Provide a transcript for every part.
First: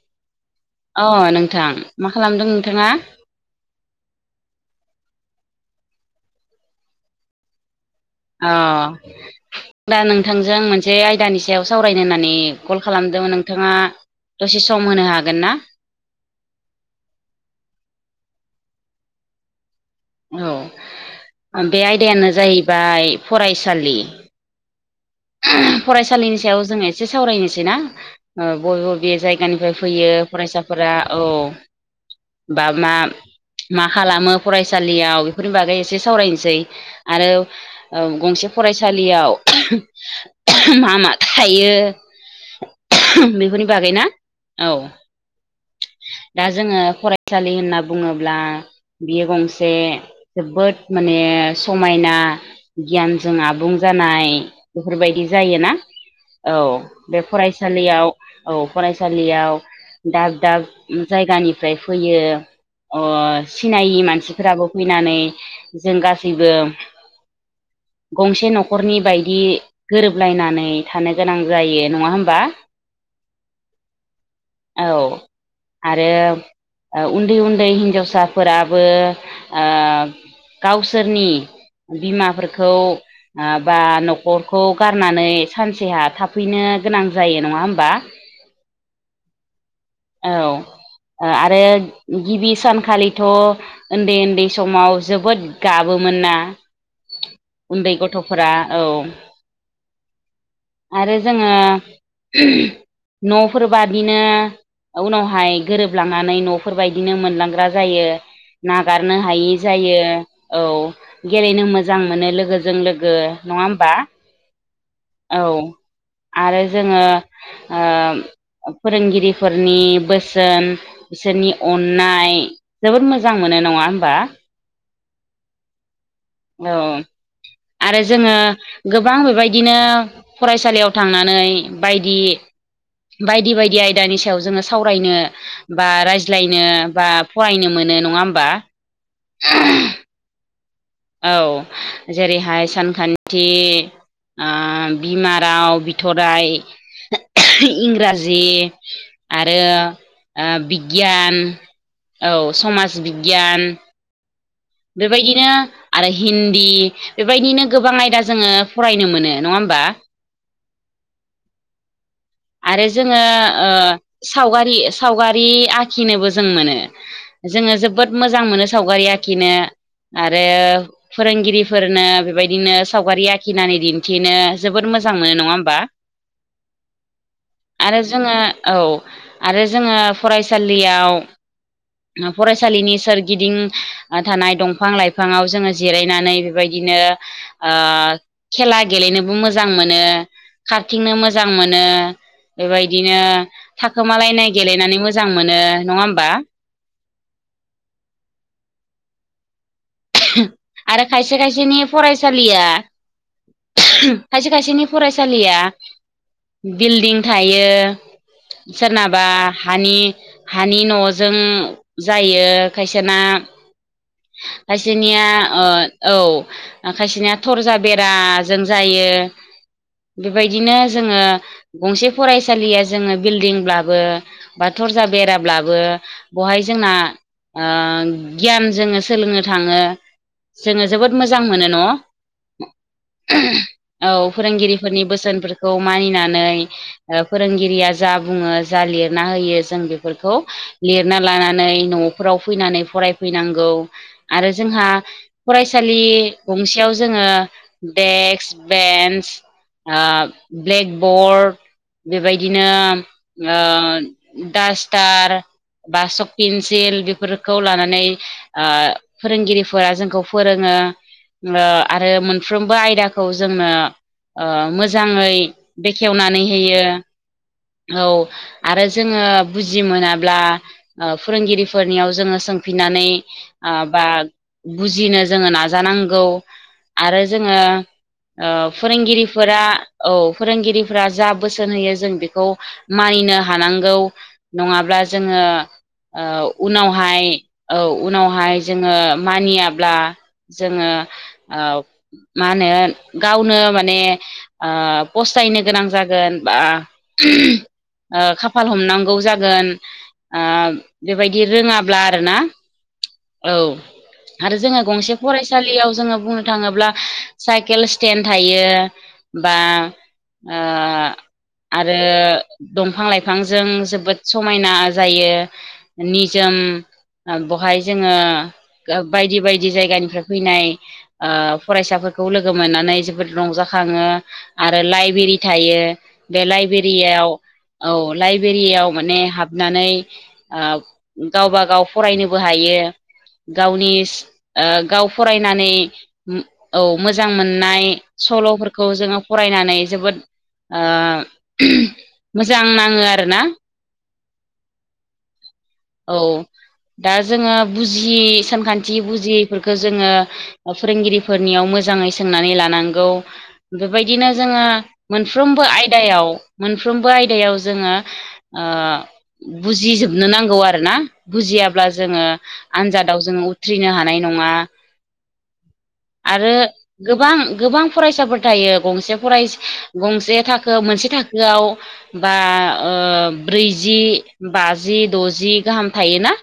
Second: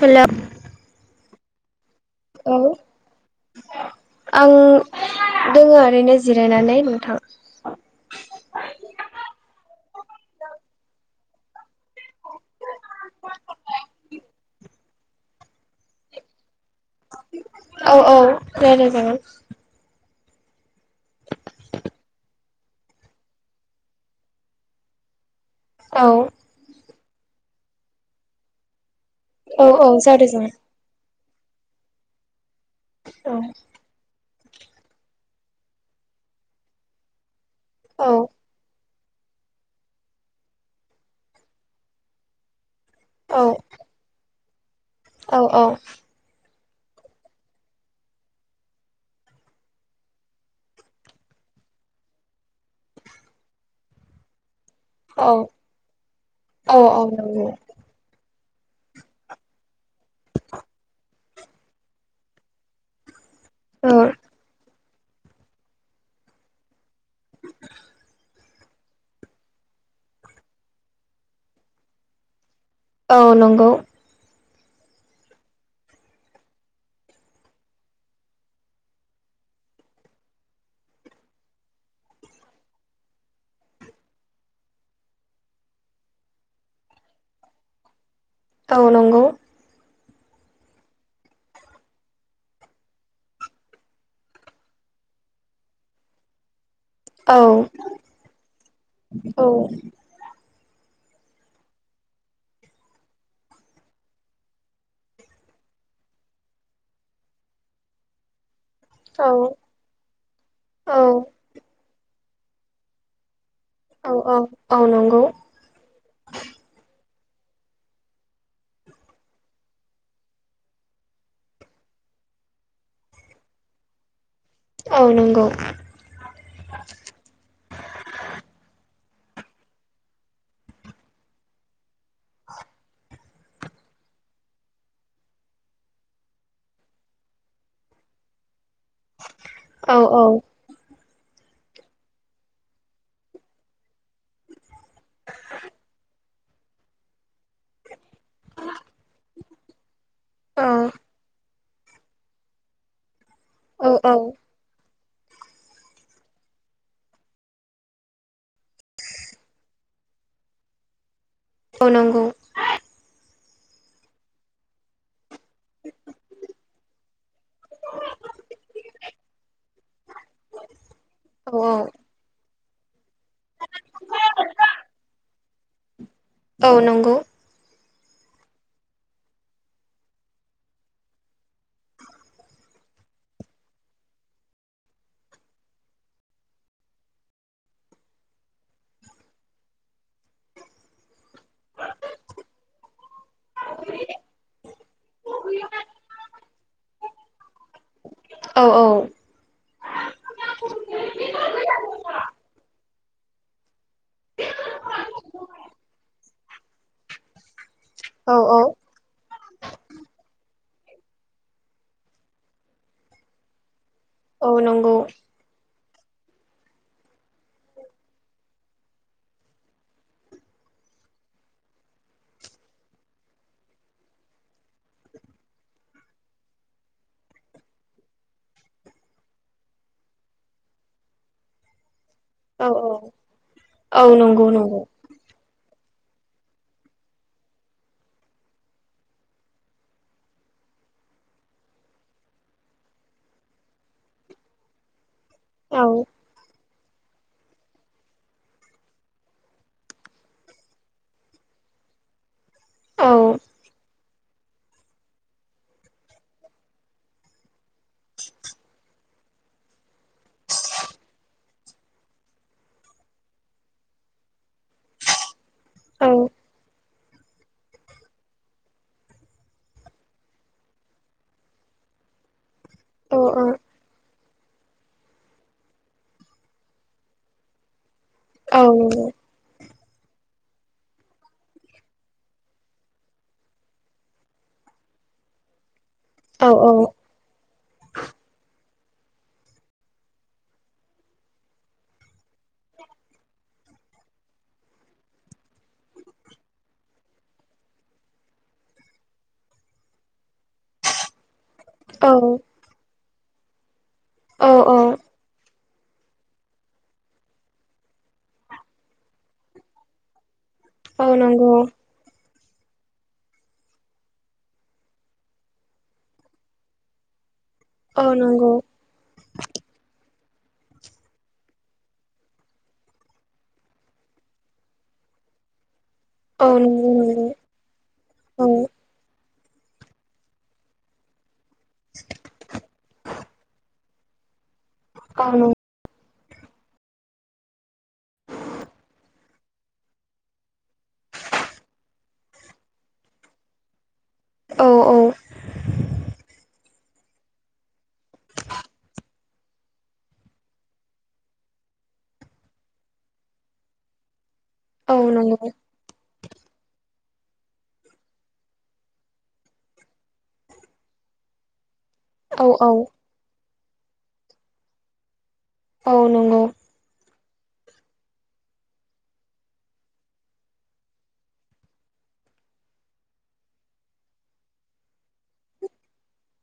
Hello. अ नोंथां मा खालामदों औ नोंथाङा? आं दोङ ओरैनो जिरायनानै नोंथां। अ दा नोंथांजों मोनसे आयदानि सो सायाव सावरायनो होननानै कल खालामदोंमोन नोंथाङा दसे सम होनो हागोन ना? औ औ दे जागोन। औ बे आयदायानो जाहैबाय फरायसालि औ फरायसालिनि सायाव जोङो एसे सावरायनोसैना बय ओ बे जायगानिफ्राय औ फैयो जागाय जागोन फरायसाफोरा औ बा मा मा खालामो फरायसालियाव बेफोरनि बागै एसे सावरायनोसै आरो औ गंसे फरायसालियाव मा मा थायो बेफोरनि बागैना? औ। औ औ। दा जोङो फरायसालि होनना बुङोब्ला बियो गंसे जोबोद माने समायना गियानजों आबुं जानाय बेफोरबायदि औ जायोना औ औ बे फरायसा नंगौ फरायसालियाव औ फरायसालियाव दाब दाब जायगानिफ्राय फैयो औ सिनायि मानसिफोराबो फैनानै जों गासैबो गंसे न'खरनि बायदि गोरोबलायनानै थानो गोनां जायो नङा होमबा औ नंगौ औ आरो उन्दै उन्दै हिन्जावसाफोराबो गावसोरनि बिमाफोरखौ बा न'खर खौ गारनानै सानसेहा थाफैनो गोनां जायो नङा होमबा औ नंगौ औ आरो गिबि सानखालिथ' उन्दै उन्दै समाव जोबोद गाबोमोन नना औ उन्दै गथ'फोरा औ औ आरो जोङो न'फोर बादिनो उनावहाय गोरोबलांनानै न'फोरबायदिनो मोनलांग्रा जायो नागारनो हायि जायो औ गेलेनो मोजां मोजां मोनो लोगोजों लोगो नङा होमबा औ औ आनंांगौ औ आरो जोङो फोरोंगिरिफोरनि बोसोन बिसोरनि अननाय जोबोद मोजां मोनो नङा होमबा औ नंगौ आरो जोङो गोबां बेबायदि बिदिनो फरायसालियाव थांनानै बायदि बायदि बायदि आयदानि सायाव जोङो सावरायनो बा रायज्लायनो बा फरायनो मोनो नङा होमबा औ औ औ जेरैहाय सानखान्थि बिमाराव बिथरराय इंराजि जि आरो औ बिगियान औ समाज बिगियान औ औ बेबायदिनो आरो हिन्दी बेबायदिनो गोबां आयदा जोङो फरायनो मोनो नङा होमबा नंगौ आरो जोङो सावगारि सावगारि आखिनोबो जों मोनो जोङो जोबोद मोजां मोनो सावगारि आखिनो आरो औ औ फोरोंगिरिफोरनो बेबायदिनो सावगारि आखिनानै दिन्थिनो जोोबद मोजां मोनो नङा होमबा औ नंगौ आरो जोङो औ आरो जोङो फरायसालियाव फरायसालिनि सोरगिदिं थानाय दंफां लाइफाङाव जोङो जिरायनानै बेबायदिनो खेला गेलेनोबो मोजां मोनो खारथिंनो मोजां मोनो बेबायदिनो थाखोमालायनाय गेलेनानै मोजां मोनो नङा होमबा औ औ। आरो खायसे खायसेनि फरायसालिया खायसे खायसेनि फरायसालिया बिल्डिं थायो औ औ। सोरनाबा हानि हानि न'जों जायो खायसेना। औ नंगौ खायसेनिया ओ औ खायसेनिया थरजा बेराजों जायो। बेबायदिनो जोङो गंसे फरायसालिया जोङो बिल्डिंब्लाबो बा थरजा बेराब्लाबो बहाय जोंना ओ गियान जोङो सोलोंनो थाङो। जोङो जोबोद मोजां मोनो न'? औ औ औ नंगौ नंगौ फोरोंगिरिफोरनि बोसोनफोरखौ मानिनानै ओ फोरोंगिरिया जा बुङो जा लिरना होयो जों बेफोरखौ लिरना लानानै न' फोराव फैनानै फरायफैनांगौ आरो जोंहा औ फरायसालि गंसेयाव जोङो डेक्स, बेन्स, ओ ब्लेकबर्ड बेबायदिनो औ ओ डास्टार बा सक पेन्सिल बेफोरखौ लानानै ओ फोरोंगिरिफोरा जोंखौ फोरोङो। ओम आरो मोनफ्रोमबो आयदाखौ जोंनो मोजाङै औ बेखेवनानै होयो। औ आरो जोङो बुजि मोनाब्ला ओ फोरोंगिरिफोरनियाव जोङो सोंफिननानै औ ओ बा बुजिनो जोङो नाजानांगौ आरो जोङो ओ औ नंगौ फोरोंगिरि फोरा औ फोरोंगिरिफोरा जा बोसोन होयो जों बेखौ मानिनो हानांगौ। नङाब्ला जोङो औ उनावहाय औ उनावहाय जोङो मानियाब्ला जोङो ओ मा होनो गावनो माने ओ फस्थायनो गोनां जागोन बा ओ खाफाल हमनांगौ जागोन। ओ बेबायदि रोङाब्ला औ आरोना। औ औ आरो औ जोंहा गंसे फरायसालियाव जोङो बुंनो थाङोब्ला साइकेल स्टेन्ड थायो बा ओ औ नंगौ आ रो दंफां लाइफांजों जोबोद समायना जायो। निजोम ओम बहाय औ जोङो नंगौ लो बायदि बायदि जायगानिफ्राय फैनाय ओ फरायसाफोरखौ लोगो मोननानै जोबोद रंजाखाङो। आरो लाइबेरि थायो। बे औ नंगौ लाइबेरियाव औ नंगौ लाइबेरियाव माने हाबनानै ओ गावबा गाव फरायनोबो हायो। गावनि सि ओ गाव औ नंगौ फरायनानै उम औ मोजां मोननाय सल'फोरखौ जोङो फरायनानै जोबोद ओ मोजां नाङो आरोना। औ औ। औ दा जोङो बुजियै सानखान्थि बुजियैफोरखौ जोङो फोरोंगिरिफोरनियाव मोजाङै सोंनानै लानांगौ। बेबायदिनो जोङो औ नंगौ मोनफ्रोमबो आयदायाव मोनफ्रोमबो आयदायाव जोङो ओ बुजिजोबनो नांगौ आरो। आरोना बुजियाब्ला जोङो औ औ आनजादाव जोङो उथ्रिनो हानाय नङा। औ नंगौ आरो गोबां गोबां फरायसाफोर थायो गंसे फराय गंसे थाखो मोनसे थाखोआव बा ओ ब्रैजि, बाजि, द'जि, गाहाम थायो ना?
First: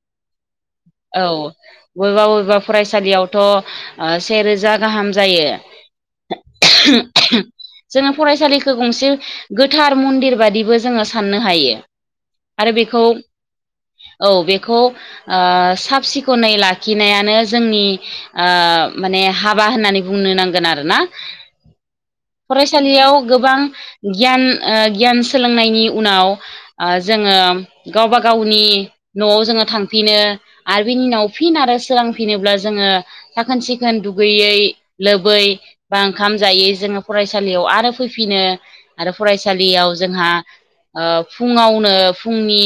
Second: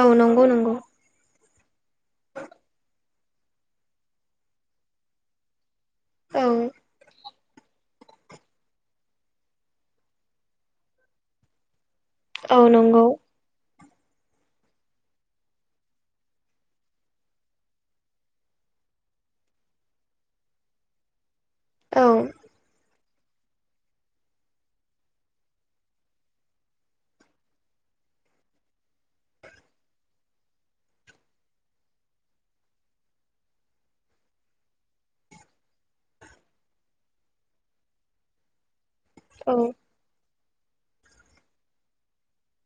औ नंगौ नंगौ। औ बबेबा बबेबा फरायसालियावथ' ओ सेेरोजा गाहाम जायो। औ [inaudible] जोङो फरायसालिखो गंसे गोथार मन्दिर बादिबो जोङो साननो हायो। औ आरो बेखौ नंगौ औ बेखौ ओ साब सिखोनै लाखिनायानो जोंनि ओ माने हाबा होननानै बुंनो नांगोन आरो ना? औ फरायसालियाव गोबां गियान ओ गियान सोलोंनायनि उनाव ओ जोङो गावबा गावनि न'आव जोङो थांफिनो। आरो बिनि उनाव फिन आरो सोरांफिनोब्ला जोङो साखोन सिखोन दुगैयै लोबै बा ओंखाम जायै जोङो फरायसालियाव आरो फैफिनो आरो औ फरायसालियाव जोंहा ओ फुङावनो फुंनि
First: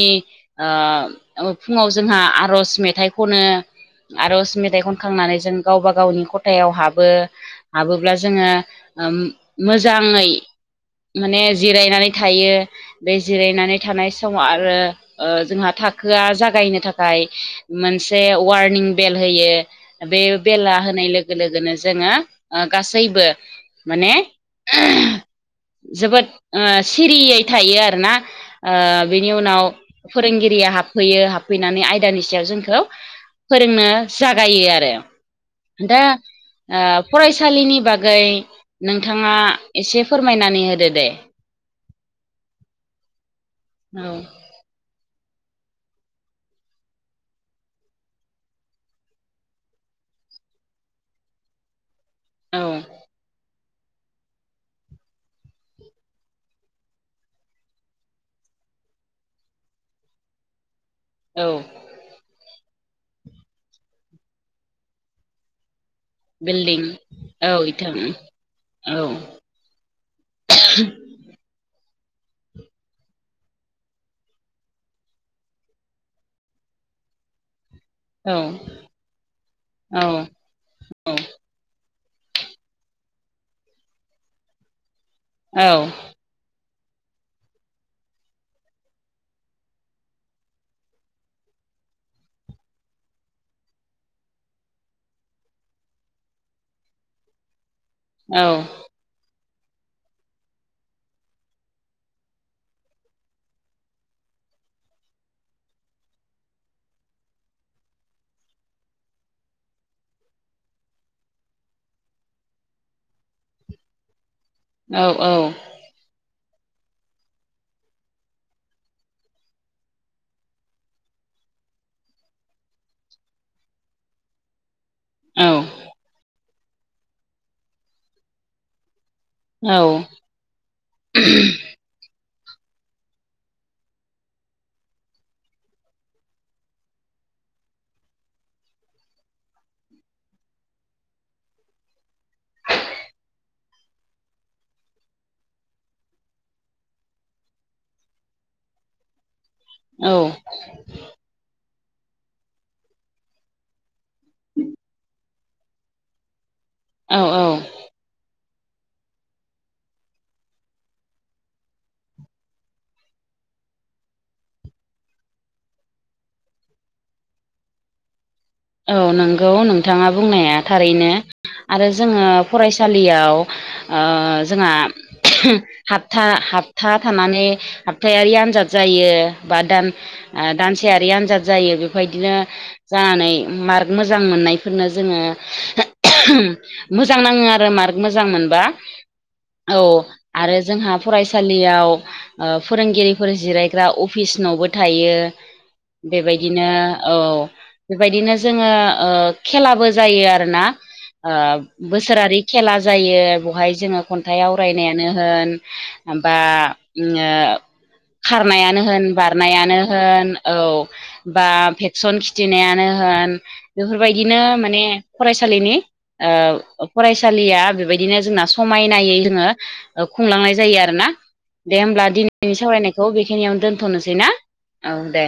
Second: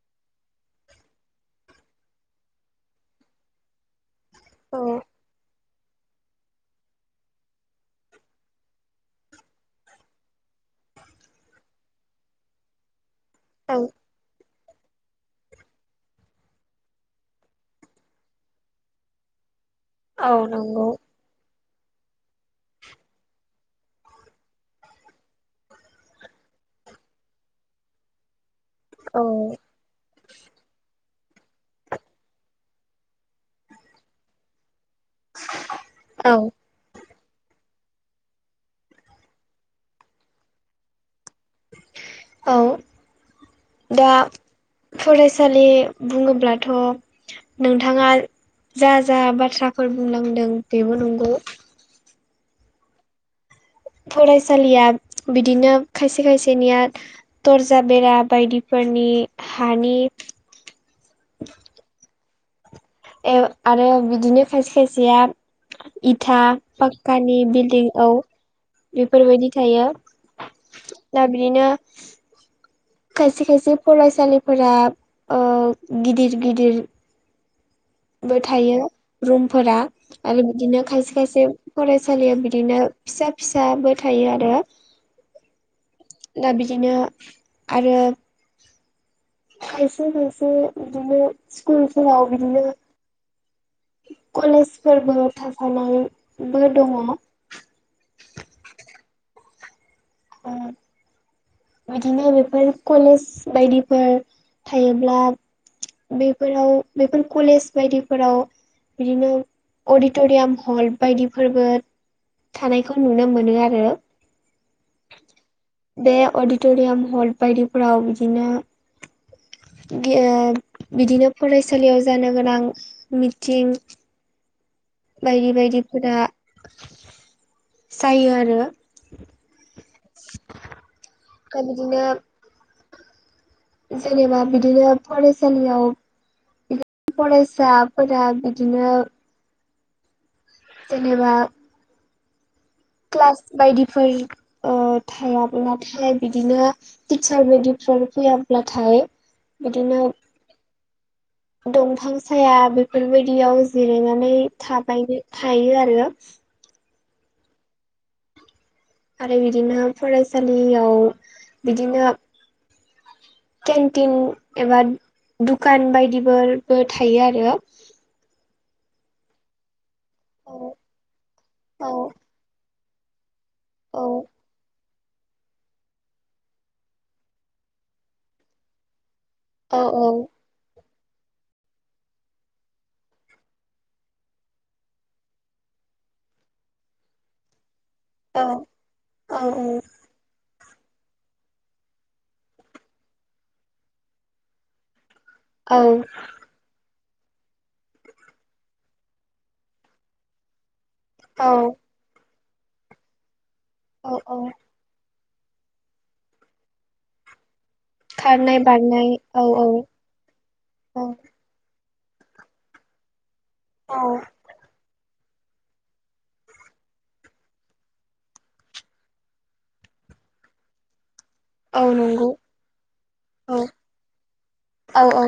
ओ फुङाव जोंहा आर'ज मे थाइ खनो, आर'ज औ मेथाइ खनखांनानै जों गावबा गावनि खथायाव हाबो। हाबोब्ला जोङो ओम मोजाङै माने जिरायनानै थायो। बे औ जिरायनानै थानाय समाव आरो ओ जोंहा थाखोआ जागायनो थाखाय मोनसे वारनिं बेल होयो बे औ बेला नंगौ होनाय लो गो लोगोनो जोङो ओ गासैबो माने जोबोद ओ सिरियै थायो आरो ना। ओ औ बिनि उनाव फोरोंगिरिया हाबफैयो हाबफैनानै आयदानि सायाव जों खौ फोरोंनो जागायो आरो दा औ ओ फरायसालिनि बागै नोंथाङा एसे फोरमायनानै होदो दे। औ औ दा फरायसालि बुङोब्लाथ' नोंथाङा जा जा बाथ्राफोर बुंलांदों बेबो नंगौ। औ। फरायसालिया बिदिनो खायसे खायसेनिया तर्जा बेरा बायदिफोरनि हानि औ। एव आरो बिदिनो खायसे खायसेया इथा बिल्डिं पाक्कानि औ बिल्दिं इथां औ औ बेफोरबायदि थायो दा बिदिनो खायसे खायसे फरायसालिफोरा ओ गिदिर गिदिर औ बो थायो रुमफोरा औ औ आरो बिदिनो खायसे खायसे फरायसालियाव बिदिनो फिसा फिसाबो थायो आरो। औ। दा बिदिनो आरो खायसे खायसे बिदिनो स्कुलफोराव बिदिनो कलेजफोरबो थाफानाय बो दङ। औ। अ बिदिनो बेफोर कलेज बायदिफोर थायोब्ला बेफोराव बेफोर कलेज बायदिफोराव बिदिनो अडिट'रियाम हल बायदिफोरबो थानायखौ नुनो मोनो आरो। औ औ। बे अडिट'रियाम हल बायदिफोराव बिदिनो बि ओ बिदिनो फरायसालियाव जानो गोनां मिटिं बायदि बायदिफोरा जायो आरो औ ओमफ्राय बिदिनो जेनेबा बिदिनो फरायसालियाव बि फरायसाफोरा बिदिनो जेनेबा क्लास बायदिफोर ओ थायाब्लाथाय बिदिनो टिचार बायदिफोर फैयाब्ला थाय बिदिनो औ दंफां साया बेफोरबायदियाव जिरायनान नै थाबायनो थायो आरो औ औ आरो बिदिनो फरायसालियाव बिदिनो केन्टिन एबा दुकान बायदिबोरबो थायो आरो औ नंगौ नोंथाङा बुंनाया थारैनो आरो औ जोङो फरायसालियाव औ ओ जोंहा हाबथा हाबथा थानानै हाबथायारि आनजाद जायो। बा औ दान ओ दानसेयारि आनजाद जायो बेफबायदिनो जानानै मार्क मोजां मोननायफोरनो जोङो मोजां नाङो आरो मार्क मोजां औ मोनबा औ आरो जोंहा फरायसालियाव ओ फोरोंगिरिफोर जिरायग्रा अफिस न'बो थायो। औ बेबायदिनो औ बेबायदिनो जों जोङो ओ खेलाबो जायो आरोना ओ औ बोसोरारि खेला जायो बहाय जोङो औ खन्थाइ औ आवरायनायानो ओन ओमबा ङो खारनाय खारनायानो होन बारनाय औ औ बारनायानो होन औ बा भेक्सन खिथिनायानो होन औ बेफोरबायदिनो माने फरायसालिनि ओ फरायसालिया बेबायदिनो जोंना समायनायै जोङो ओ खुंलांनाय जायो आरोना। दे औ होमब्ला नंगौ दिनैनि सावरायनायखौ औ बेखिनियावनो दोनथ'नोसै ना औ दे।